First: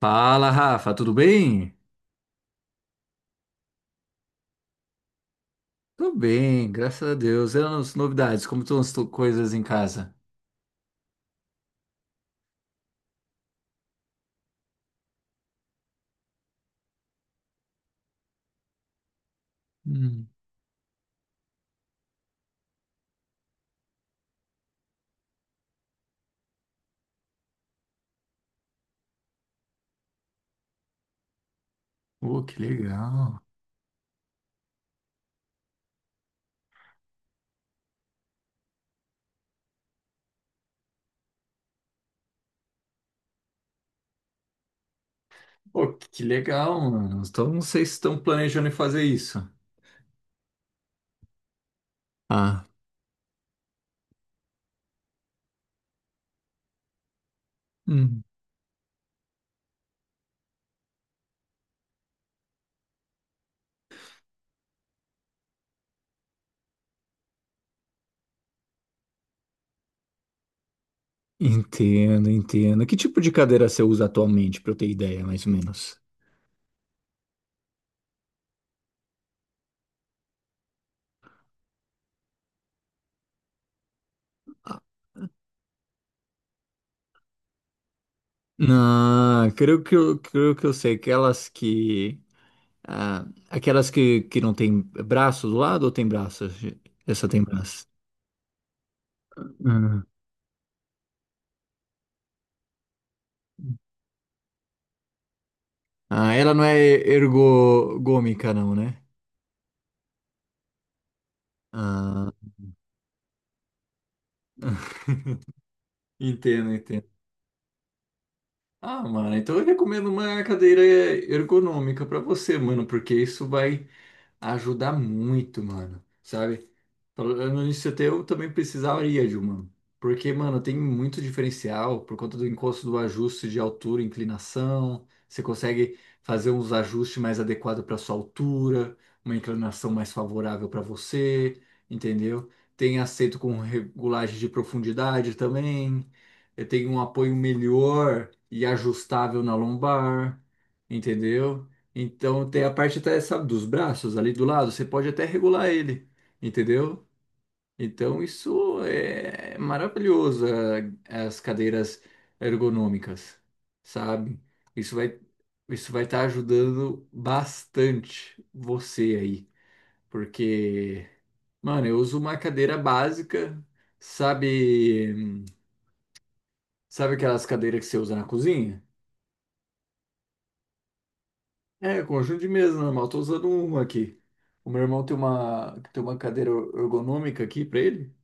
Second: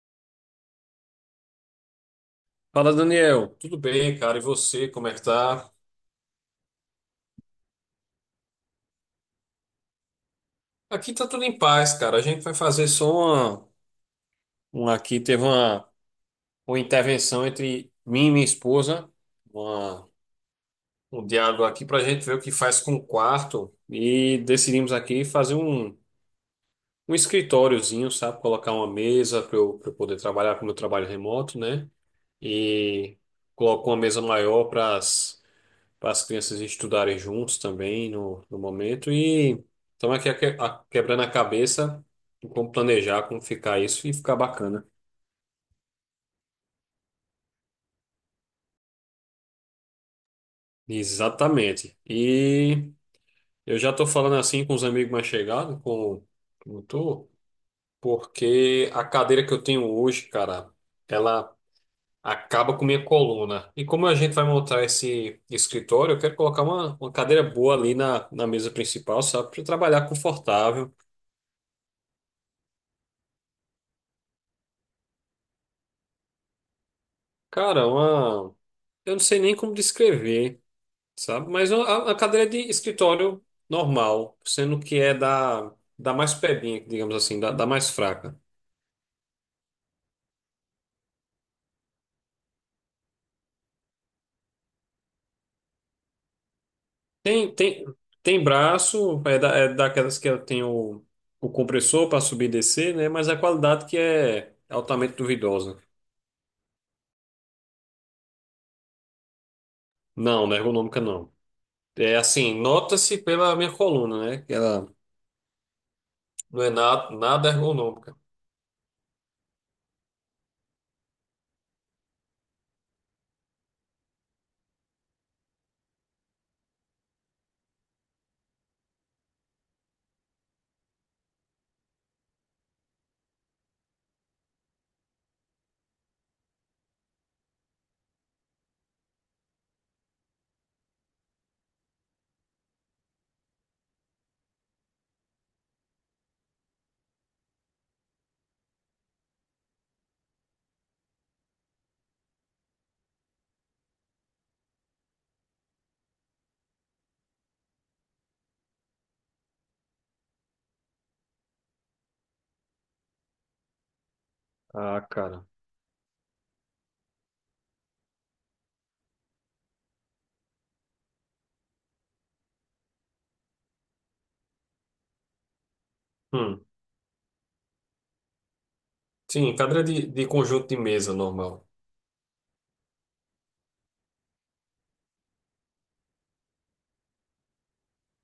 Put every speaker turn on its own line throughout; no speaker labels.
Fala, Rafa, tudo bem?
Fala, Daniel. Tudo bem, cara? E você, como é que tá?
Tô bem, graças a Deus. E as novidades, como estão coisas em casa?
Aqui tá tudo em paz, cara. A gente vai fazer só uma aqui teve uma intervenção entre mim e minha esposa, uma-
Hum.
um diálogo aqui pra gente ver o que faz com o quarto e decidimos aqui fazer um escritóriozinho, sabe? Colocar uma mesa para pra eu poder trabalhar com o meu trabalho remoto, né?
Oh, que
E
legal.
colocar uma mesa maior para as crianças estudarem juntos também no momento. E estamos aqui quebrando a cabeça em como planejar, como ficar isso e ficar bacana.
Pô, que legal, mano. Então, não sei se estão planejando em fazer isso.
Exatamente.
Ah.
E eu já estou falando assim com os amigos mais chegados, com como tu,
Hum.
porque a cadeira que eu tenho hoje, cara, ela acaba com minha coluna. E como a gente vai montar esse escritório, eu quero colocar uma cadeira boa ali na mesa principal, sabe? Para trabalhar confortável.
Entendo, entendo. Que tipo de cadeira você usa atualmente, pra eu ter ideia, mais ou menos?
Cara, uma, Eu não sei nem como descrever, sabe? Mas a cadeira de escritório normal, sendo
Ah.
que é da mais pebinha, digamos assim, da mais fraca.
Não, creio que eu sei. Aquelas que. Aquelas que não tem braço do lado ou tem braço? Essa tem
Tem, tem,
braço.
tem braço, é, é daquelas que tem o compressor para subir e descer, né? Mas a qualidade que é altamente duvidosa.
Ah, ela não é ergogômica, não, né?
Não, não é ergonômica, não. É
Ah,
assim, nota-se pela minha coluna, né? Que ela não é
entendo, entendo.
nada, nada ergonômica.
Ah, mano, então eu recomendo uma cadeira ergonômica pra você, mano, porque isso vai ajudar muito, mano, sabe? Falando nisso, até eu também precisaria de uma. Porque, mano, tem muito diferencial por conta do encosto do ajuste de altura e inclinação. Você consegue fazer uns ajustes mais adequados para sua altura, uma inclinação mais favorável para você, entendeu? Tem aceito com regulagem de profundidade também. Tem um apoio melhor e ajustável na lombar, entendeu? Então tem a parte até, sabe, dos braços ali do lado, você pode até regular ele, entendeu? Então isso é maravilhoso, as cadeiras ergonômicas, sabe? Isso
Ah,
vai
cara.
isso vai estar ajudando bastante você aí, porque, mano, eu uso uma cadeira básica, sabe,
Hum.
sabe aquelas cadeiras que você usa na cozinha?
Sim, cadeira de conjunto de mesa normal.
É, conjunto de mesa normal. Tô usando um aqui. O meu irmão tem uma cadeira ergonômica aqui pra ele,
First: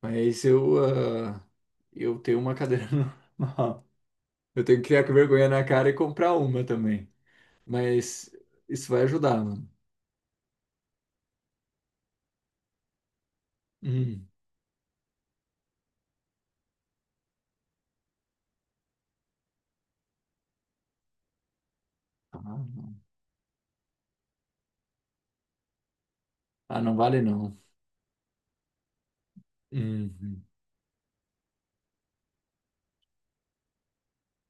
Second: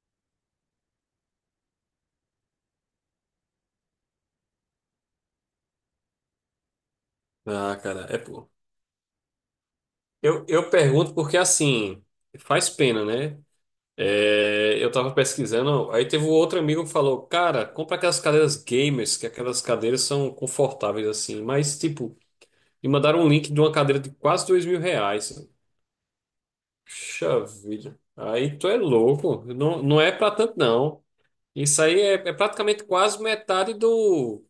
mas ah, eu tenho uma cadeira normal. Eu tenho que criar com vergonha na cara e comprar uma também.
Ah, cara, é.
Mas isso vai ajudar, mano.
Eu pergunto porque, assim, faz pena, né?
Hum.
É, eu tava pesquisando, aí teve um outro amigo que falou, cara, compra aquelas cadeiras gamers, que aquelas cadeiras são confortáveis, assim. Mas, tipo,
Ah,
me
não.
mandaram um link de uma cadeira de quase dois mil reais.
Ah, não vale
Puxa
não.
vida. Aí tu é louco. Não, não é pra
Uhum.
tanto, não. Isso aí é, é praticamente quase metade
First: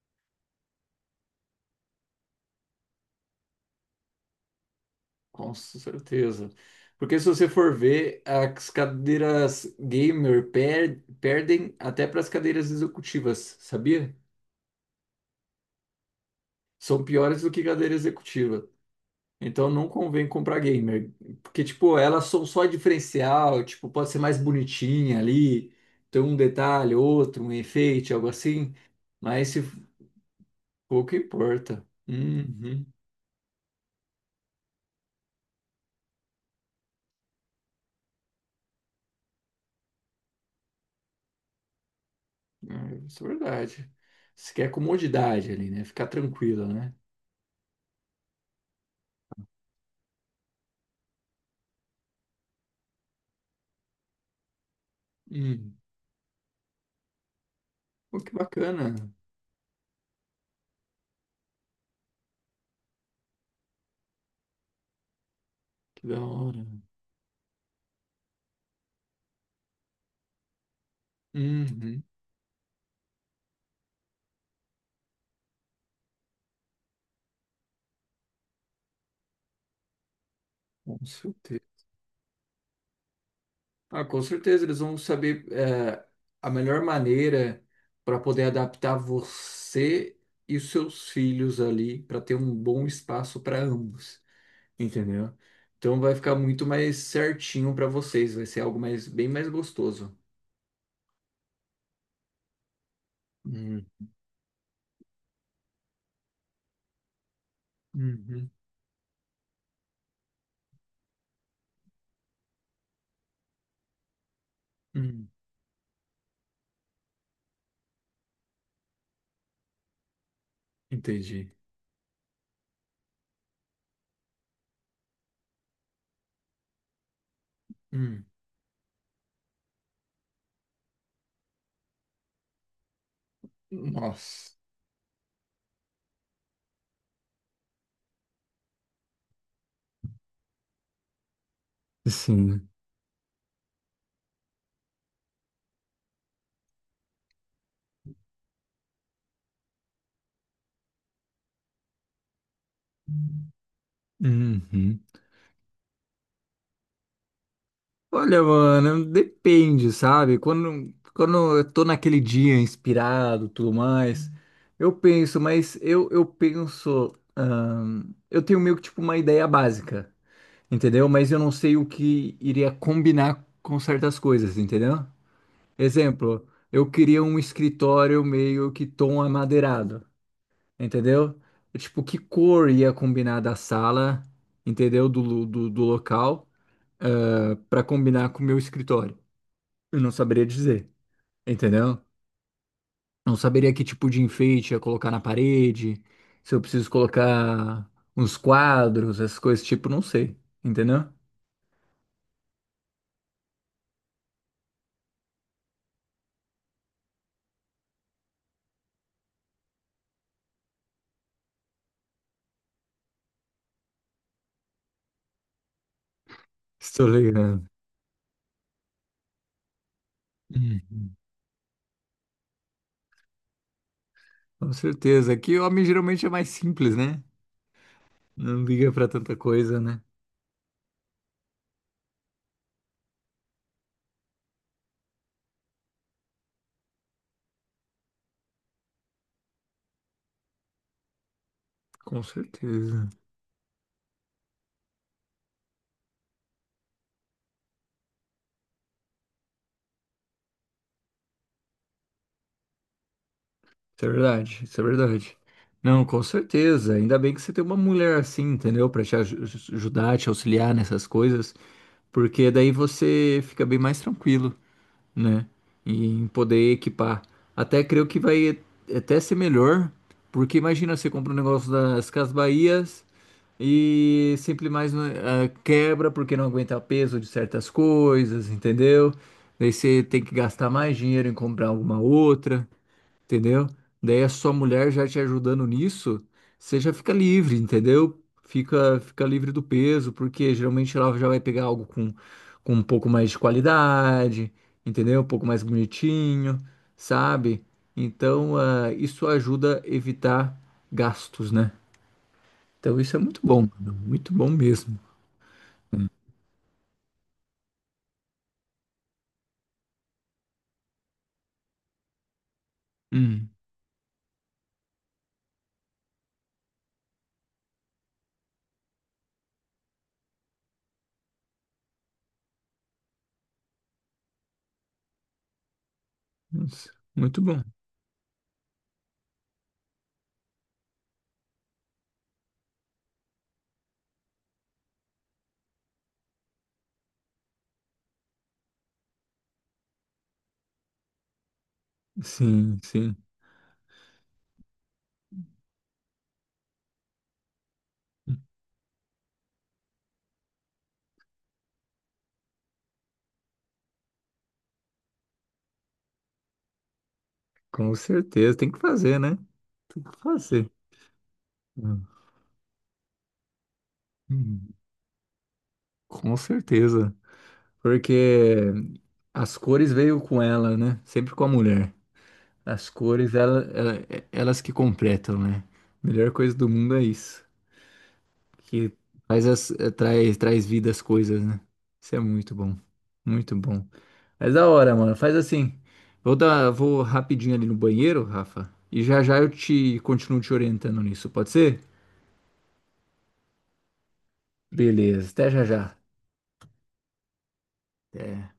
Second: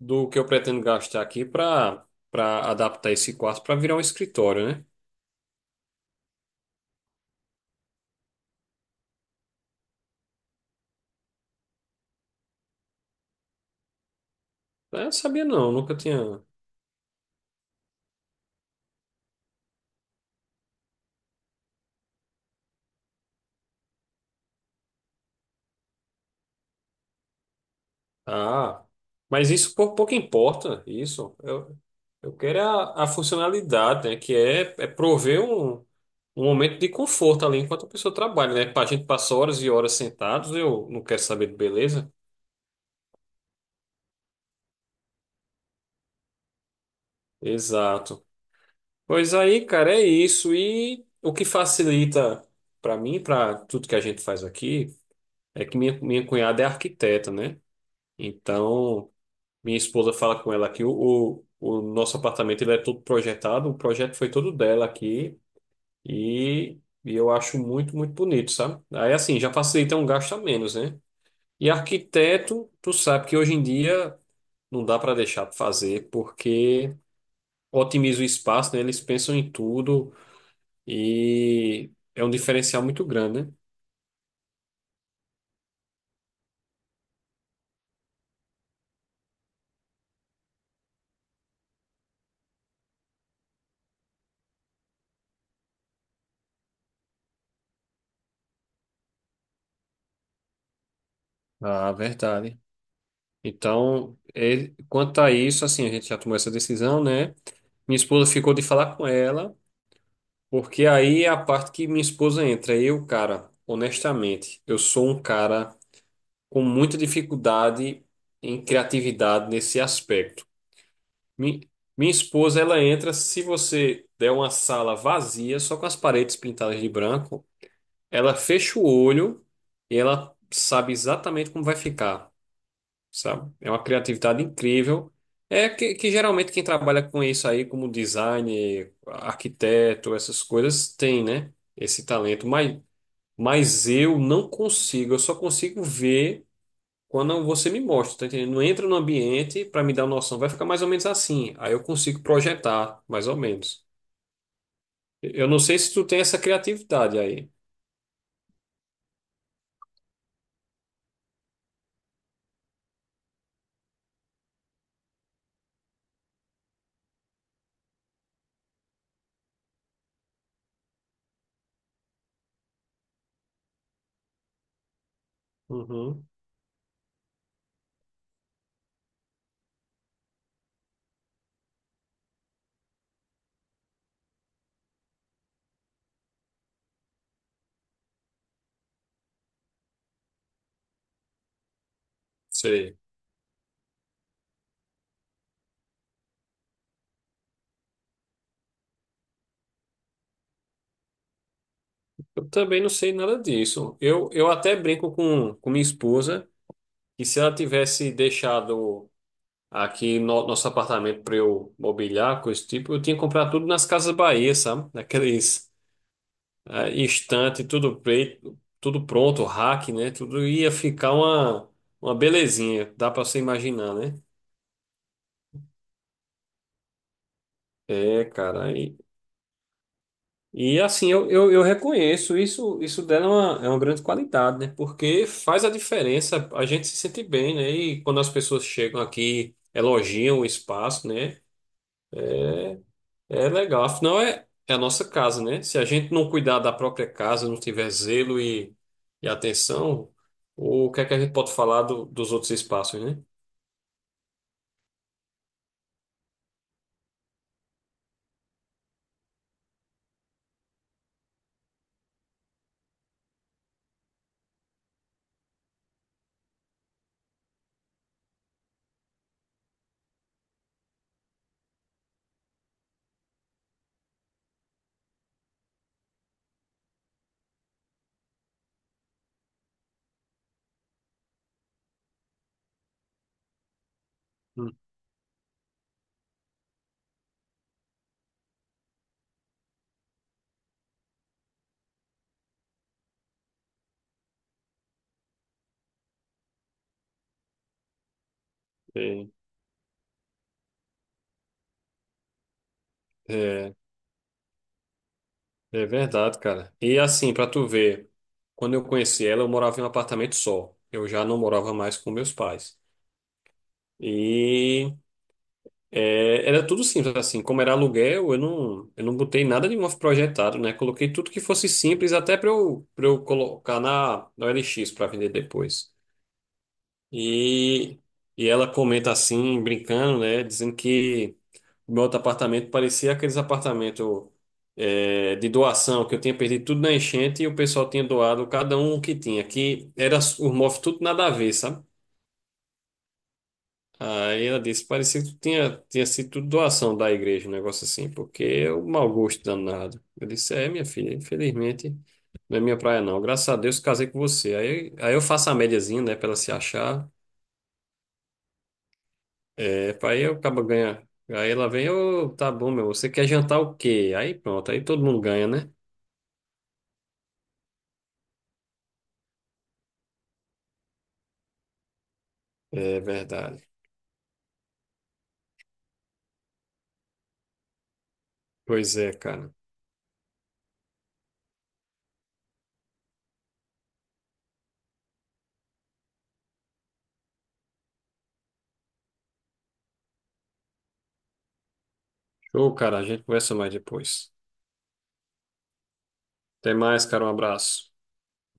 do que eu pretendo gastar aqui pra adaptar esse quarto pra virar um escritório, né?
Com certeza. Porque se você for ver, as cadeiras gamer perdem até para as cadeiras executivas, sabia?
Eu não sabia, não. Nunca tinha.
São piores do que cadeira executiva. Então não convém comprar gamer, porque tipo, elas são só diferencial, tipo, pode ser mais bonitinha ali, tem um detalhe, outro, um efeito, algo assim,
Ah,
mas
mas
se
isso pouco importa,
pouco
isso.
importa.
Eu quero é
Uhum.
a funcionalidade, né? Que é prover um momento de conforto ali enquanto a pessoa trabalha, né? A gente passa horas e horas sentados, eu não quero saber de beleza.
É, isso é verdade. Você quer comodidade ali, né? Ficar tranquila, né?
Exato. Pois aí, cara, é isso. E o que facilita para mim, para tudo que a gente faz aqui, é
Hum.
que minha cunhada é arquiteta, né?
Pô, que bacana.
Então, minha esposa fala com ela que o nosso apartamento ele é todo projetado, o projeto foi todo dela aqui
Que da hora.
e, eu acho muito bonito, sabe? Aí assim, já facilita um gasto a menos, né? E
Uhum.
arquiteto, tu sabe que hoje em dia não dá para deixar de fazer porque otimiza o espaço, né? Eles pensam em tudo
Com certeza.
e é um diferencial muito grande, né?
Ah, com certeza, eles vão saber a melhor maneira para poder adaptar você e os seus filhos ali, para ter um bom espaço para ambos, entendeu? Então vai ficar muito mais certinho para vocês, vai ser algo mais, bem mais gostoso.
Ah, verdade.
Hum.
Então, quanto a isso, assim, a gente já tomou essa decisão, né? Minha esposa
Uhum.
ficou de falar com ela. Porque aí é a parte que minha esposa entra. Eu, cara, honestamente, eu sou um
Hum.
cara com muita dificuldade em criatividade nesse aspecto.
Entendi.
Mi- Minha esposa, ela entra se você der uma sala vazia, só com as paredes pintadas de branco,
Hum.
ela fecha o olho e ela sabe exatamente como vai ficar, sabe? É uma criatividade
Nossa.
incrível. É que geralmente quem trabalha com isso aí, como design, arquiteto, essas coisas, tem, né? Esse talento.
Sim.
Mas eu não consigo, eu só consigo ver quando você me mostra, tá entendendo? Não entra no ambiente para me dar uma noção, vai ficar mais ou menos assim. Aí eu consigo projetar, mais ou menos.
Uhum.
Eu não sei se tu tem essa criatividade aí.
Olha, mano, depende, sabe? Quando eu tô naquele dia inspirado, tudo mais, eu penso, mas eu penso, eu tenho meio que tipo uma ideia básica, entendeu? Mas eu não sei o que iria combinar com certas coisas, entendeu?
Uhum,
Exemplo, eu queria um escritório meio que tom amadeirado, entendeu? Tipo, que cor ia combinar da sala, entendeu? Do local, para combinar com o meu escritório. Eu não saberia dizer, entendeu?
sei.
Não saberia que tipo de enfeite ia colocar na parede, se eu preciso colocar uns quadros, essas coisas, tipo, não sei, entendeu?
Eu também não sei nada disso. Eu até brinco com minha esposa que se ela tivesse deixado aqui no, nosso apartamento para eu mobiliar, coisa do tipo, eu tinha comprado tudo nas Casas Bahia, sabe? Naqueles
Estou
instante,
ligando.
tudo preto, tudo pronto, rack, né? Tudo ia
Hum.
ficar uma belezinha, dá para você imaginar, né?
Com certeza. Aqui o homem geralmente é mais simples, né?
É,
Não
cara.
liga pra tanta coisa, né?
E assim, eu reconheço isso, isso dela é é uma grande qualidade, né? Porque faz a diferença, a gente se sente bem, né? E quando as pessoas chegam aqui, elogiam o espaço, né?
Com certeza.
É legal, afinal é a nossa casa, né? Se a gente não cuidar da própria casa, não tiver zelo e atenção, o que é que a gente pode falar dos outros espaços, né?
Isso é verdade, isso é verdade. Não, com certeza. Ainda bem que você tem uma mulher assim, entendeu? Pra te ajudar, te auxiliar nessas coisas, porque daí você fica bem mais tranquilo, né? E em poder equipar. Até creio que vai até ser melhor, porque imagina, você compra um negócio das Casas Bahias e sempre mais quebra porque não aguenta o peso de certas coisas, entendeu? Daí você tem que gastar mais dinheiro em comprar alguma outra, entendeu? Daí a sua
Hum.
mulher já te ajudando nisso, você já fica livre, entendeu? Fica livre do peso, porque geralmente ela já vai pegar algo com um pouco mais de qualidade, entendeu? Um pouco mais bonitinho, sabe? Então, isso ajuda a evitar gastos, né? Então, isso é
É,
muito bom,
é,
mano, muito bom mesmo.
é verdade, cara. E assim, pra tu ver, quando eu conheci ela, eu morava em um apartamento só. Eu já não morava mais com meus pais.
Hum.
E é, era tudo simples, assim, como era aluguel, eu não botei nada de novo projetado, né? Coloquei tudo que fosse simples, até para para eu colocar na OLX para vender depois.
Nossa, muito bom.
E, e ela comenta assim, brincando, né? Dizendo que meu outro apartamento parecia aqueles apartamentos é, de doação, que eu tinha perdido tudo na enchente e o pessoal tinha doado cada um o que tinha, que era os móveis tudo nada a ver, sabe?
Sim, sim,
Aí ela disse, parecia que tinha sido tudo doação da igreja, um negócio assim, porque é um mau gosto danado. Eu disse, é, minha filha, infelizmente, não é minha praia não. Graças a Deus casei com você. Aí eu faço a médiazinha, né, pra ela se achar.
com certeza. Tem que fazer, né?
É,
Tem
pra
que
aí eu acabo
fazer.
ganhando. Aí ela vem, ô, tá bom, meu, você quer jantar o quê? Aí pronto,
Hum.
aí todo mundo ganha, né?
Com certeza. Porque as cores veio com ela, né? Sempre com a mulher. As
É
cores,
verdade.
elas que completam, né? Melhor coisa do mundo é isso. Que
Pois é,
faz
cara.
as, eh, traz, traz vida às coisas, né? Isso é muito bom. Muito bom. Mas da hora, mano. Faz assim. Vou rapidinho ali no banheiro, Rafa. E já já eu te continuo te orientando nisso, pode ser?
Show, cara, a gente conversa mais depois.
Beleza. Até já já.
Até mais, cara, um abraço.
Até.